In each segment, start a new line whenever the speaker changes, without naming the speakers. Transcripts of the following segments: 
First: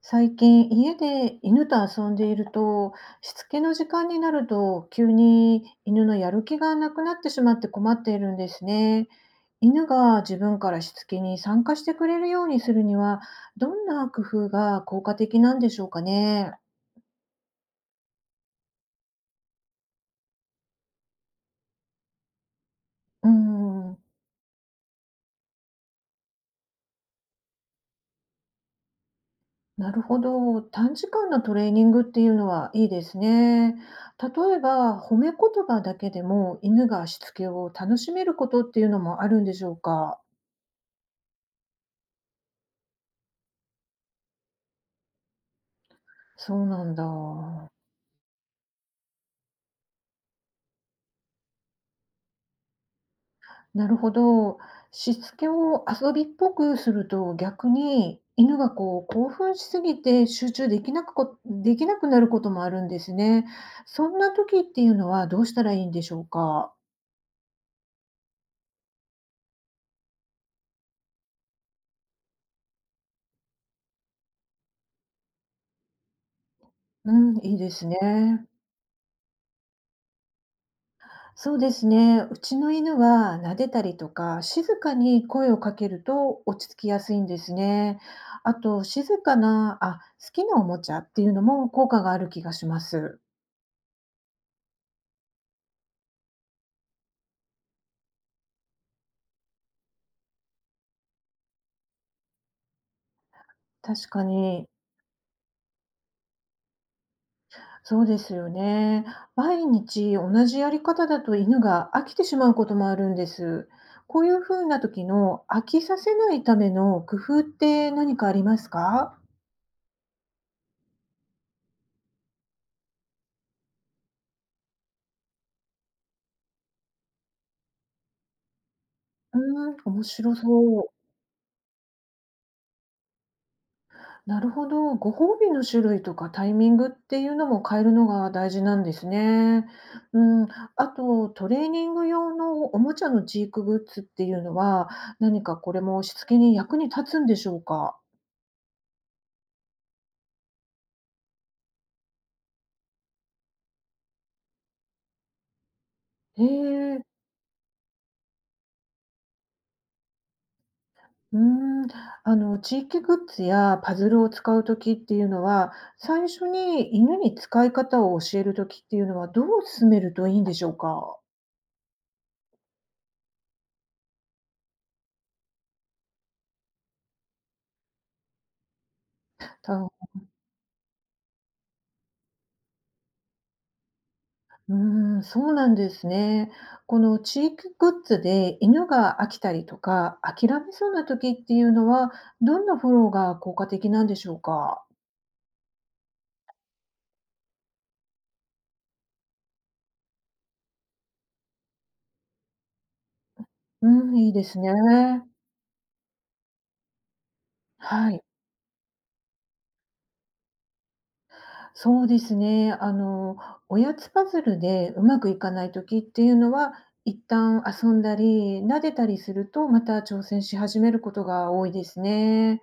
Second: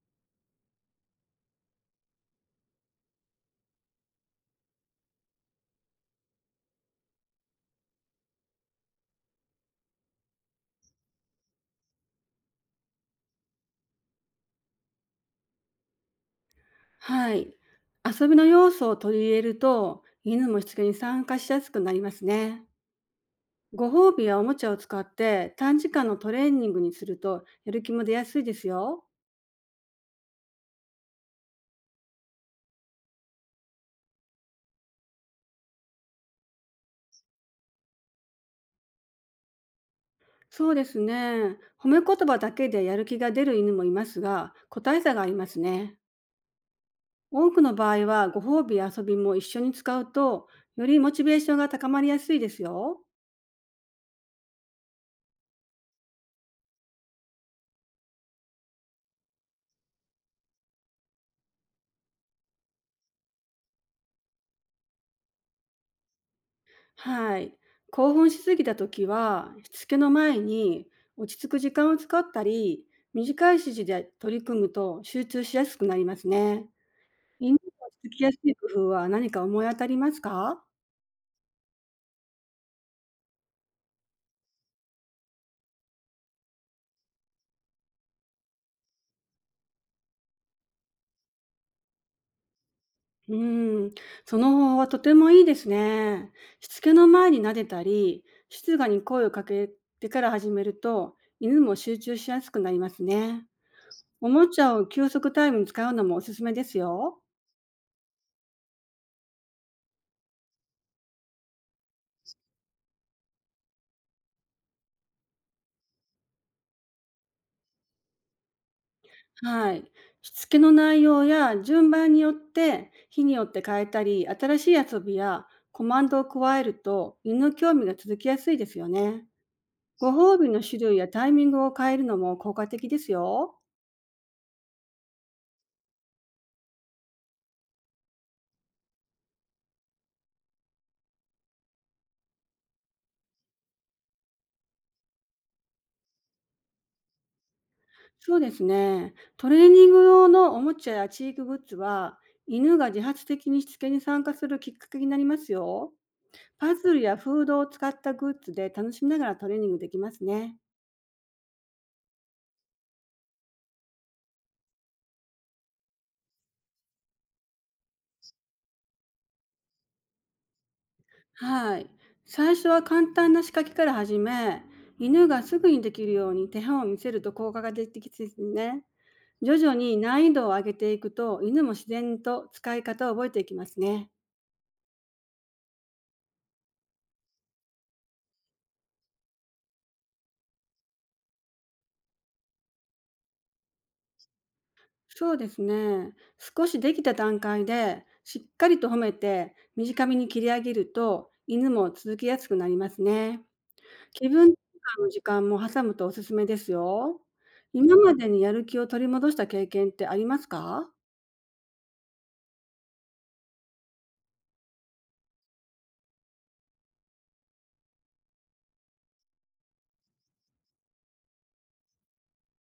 最近家で犬と遊んでいると、しつけの時間になると急に犬のやる気がなくなってしまって困っているんですね。犬が自分からしつけに参加してくれるようにするには、どんな工夫が効果的なんでしょうかね。
はい。遊びの要素を取り入れると、犬もしつけに参加しやすくなりますね。
う
ご
ん、
褒美やおもちゃを使って短時間のトレーニングにするとやる気も出やすいですよ。
なるほど。短時間のトレーニングっていうのはいいですね。例えば褒め言葉だけでも犬がしつけを楽しめることっていうのもあるんでしょうか。
そうですね。褒め言葉だけでやる気が出る犬もいますが、個体差がありますね。
そうなん
多く
だ。
の場合はご褒美や遊びも一緒に使うと、よりモチベーションが高まりやすいですよ。
なるほど。しつけを遊びっぽくすると、逆に犬がこう興奮しすぎて集中できなくなることもあるんですね。そんな時っていうのはどうしたらいいんでしょうか？
はい。興奮しすぎた時は、しつけの前に落ち着く時間を使ったり、短い指示で取り組むと集中しやすくなりますね。
うん、い
犬
いです
が落ち着きやす
ね。
い工夫は何か思い当たりますか？
そうですね。うちの犬は撫でたりとか、静かに声をかけると落ち着きやすいんですね。あと、静かな、あ、好きなおもちゃっていうのも効果がある気がします。
うん、その方法はとてもいいですね。しつけの前に撫でたり、静かに声をかけてから始めると、犬も集中しやすくなりますね。
確か
おもち
に。
ゃを休息タイムに使うのもおすすめですよ。
そうですよね。毎日同じやり方だと犬が飽きてしまうこともあるんです。こういうふうな時の飽きさせないための工夫って何かありますか？
はい。しつけの内容や順番によって日によって変えたり、新しい遊びやコマンドを加えると、犬の興味が続きやすいですよね。
うーん、面
ご
白
褒美の種
そう。
類やタイミングを変えるのも効果的ですよ。
なるほど。ご褒美の種類とかタイミングっていうのも変えるのが大事なんですね。うん、あとトレーニング用のおもちゃのチークグッズっていうのは、何かこれもしつけに役に立つんでしょうか？
そうですね。トレーニング用のおもちゃやチークグッズは、犬が自発的にしつけに参加するきっかけになりますよ。
へ
パズル
え。
やフードを使ったグッズで楽しみながらトレーニングできますね。
うーん、地域グッズやパズルを使う時っていうのは、最初に犬に使い方を教える時っていうのはどう進めるといいんでしょうか？
はい。最初は簡単な仕掛けから始め、犬がすぐにできるように手本を見せると効果が出てきてですね。徐々に
た
難易度を上げていくと、犬も自然と使い方を覚えていきますね。
うーん、そうなんですね。この地域グッズで犬が飽きたりとか、諦めそうな時っていうのは、どんなフォローが効果的なんでしょうか？
そうですね。少しできた段階で、しっかりと褒めて、短めに切り上げると、犬も続きやすくなりますね。
うん、
気
いいで
分転
すね。
換の時間も挟むとおすすめですよ。今
は
ま
い。
でにやる気を取り戻した経験ってありますか？
そうですね。おやつパズルでうまくいかない時っていうのは、一旦遊んだり、撫でたりすると、また挑戦し始めることが多いですね。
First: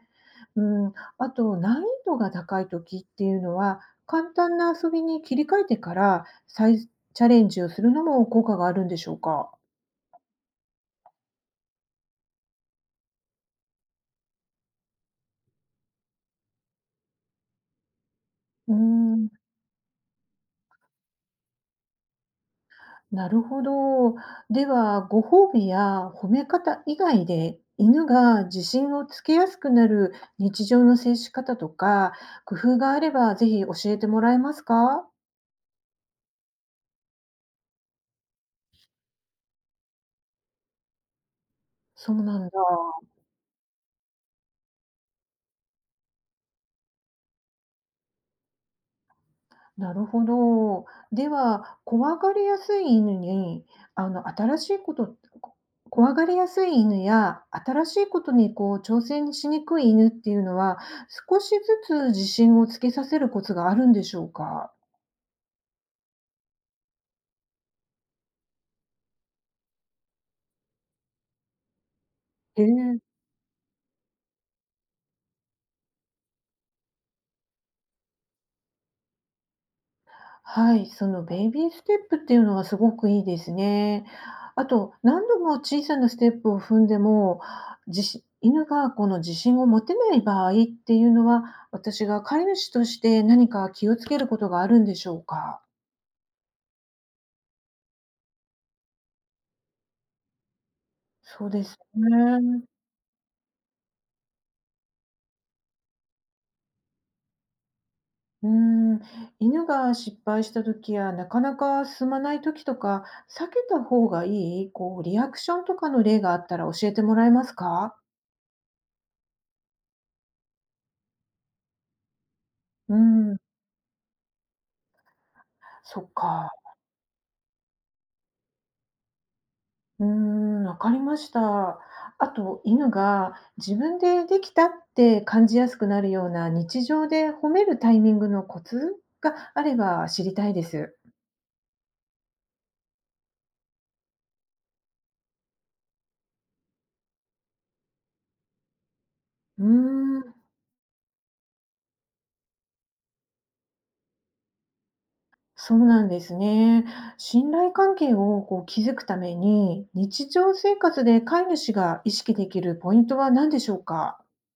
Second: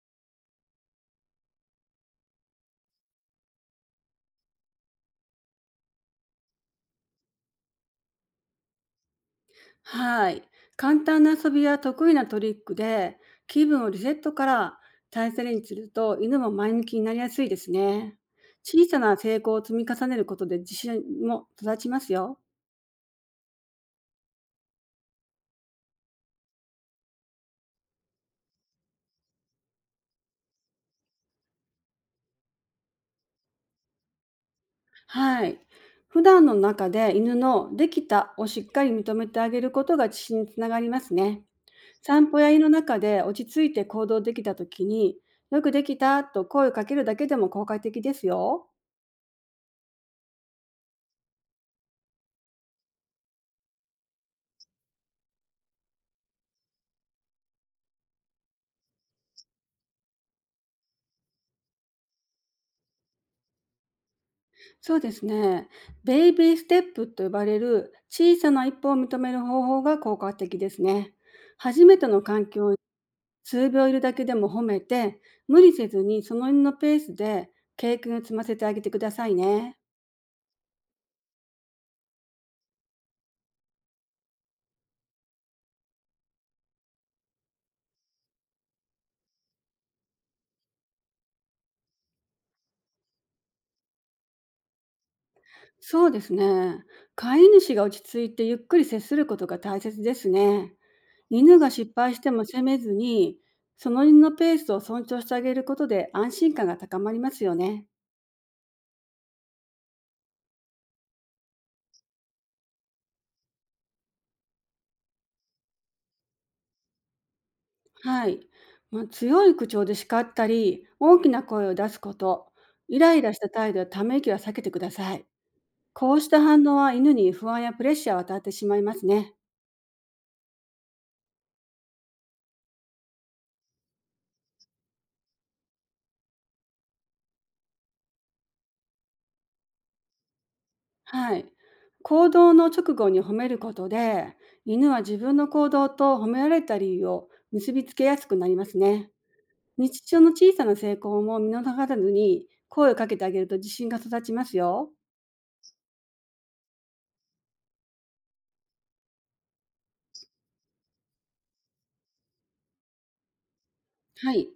うん、あと、難易度が高い時っていうのは、簡単な遊びに切り替えてから再チャレンジをするのも効果があるんでしょうか。
はい。簡単な遊びや得意なトリックで気分をリセットから大切にすると、犬も前向きになりやすいですね。
うー
小さな
ん、
成功を積み重ねることで自信も育ちますよ。
なるほど。では、ご褒美や褒め方以外で、犬が自信をつけやすくなる日常の接し方とか、工夫があればぜひ教えてもらえますか？
はい。普段の中で犬のできたをしっかり認めてあげることが自信につながりますね。
そう
散
な
歩や
ん
家
だ。
の中で落ち着いて行動できた時に、よくできたと声をかけるだけでも効果的ですよ。
なるほど。では、怖がりやすい犬に、あの、新しいこと、こ怖がりやすい犬や、新しいことにこう挑戦しにくい犬っていうのは、少しずつ自信をつけさせるコツがあるんでしょうか？
そうですね。ベイビーステップと呼ばれる小さな一歩を認める方法が効果的ですね。初めての環
へ
境に
え。
数秒いるだけでも褒めて、無理せずにその犬のペースで経験を積ませてあげてくださいね。
はい、そのベイビーステップっていうのはすごくいいですね。あと、何度も小さなステップを踏んでも、犬がこの自信を持てない場合っていうのは、私が飼い主として何か気をつけることがあるんでしょうか？
そうですね。飼い主が落ち着いてゆっくり接することが大切ですね。
そう
犬
で
が
す
失敗しても責
ね。
めずに、その犬のペースを尊重してあげることで安心感が高まりますよね。
うん、犬が失敗した時や、なかなか進まない時とか、避けた方がいい、こうリアクションとかの例があったら教えてもらえますか？
はい。まあ、強い口調で叱ったり、大きな声を出すこと、
う
イライラ
ん、
した態度やため息は避けてください。
そっ
こうした
か。
反応は犬に不安やプレッシャーを与えてしまいますね。
うーん、わかりました。あと、犬が自分でできたって感じやすくなるような日常で褒めるタイミングのコツがあれば知りたいです。
はい。行動の直後に褒めることで、犬は自分の行動と褒められた理由を結びつけやすくなりますね。
うー
日常の
ん、
小さな成功も見逃さずに声をかけてあげると自信が育ちますよ。
そうなんですね。信頼関係をこう築くために、日常生活で飼い主が意識できるポイントは何でしょうか？
はい。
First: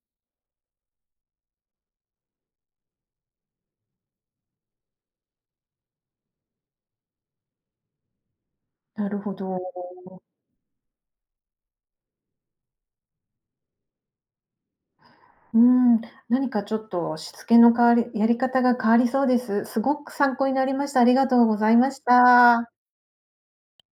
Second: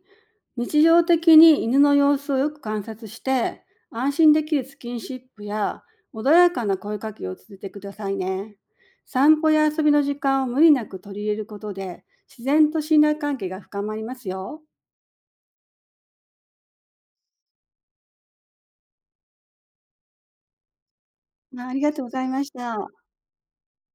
日常的に犬の様子をよく観察して、安心できるスキンシップや穏やかな声かけを続けてくださいね。
なるほ
散歩
ど。
や遊びの時間を無理なく取り入れることで、自然と信頼関係が深まりますよ。
うん、何かちょっとしつけの変わり、やり方が変わりそうです。すごく参考になりました。ありがとうご
あ
ざ
あ
い
りが
まし
とうございまし
た。
た。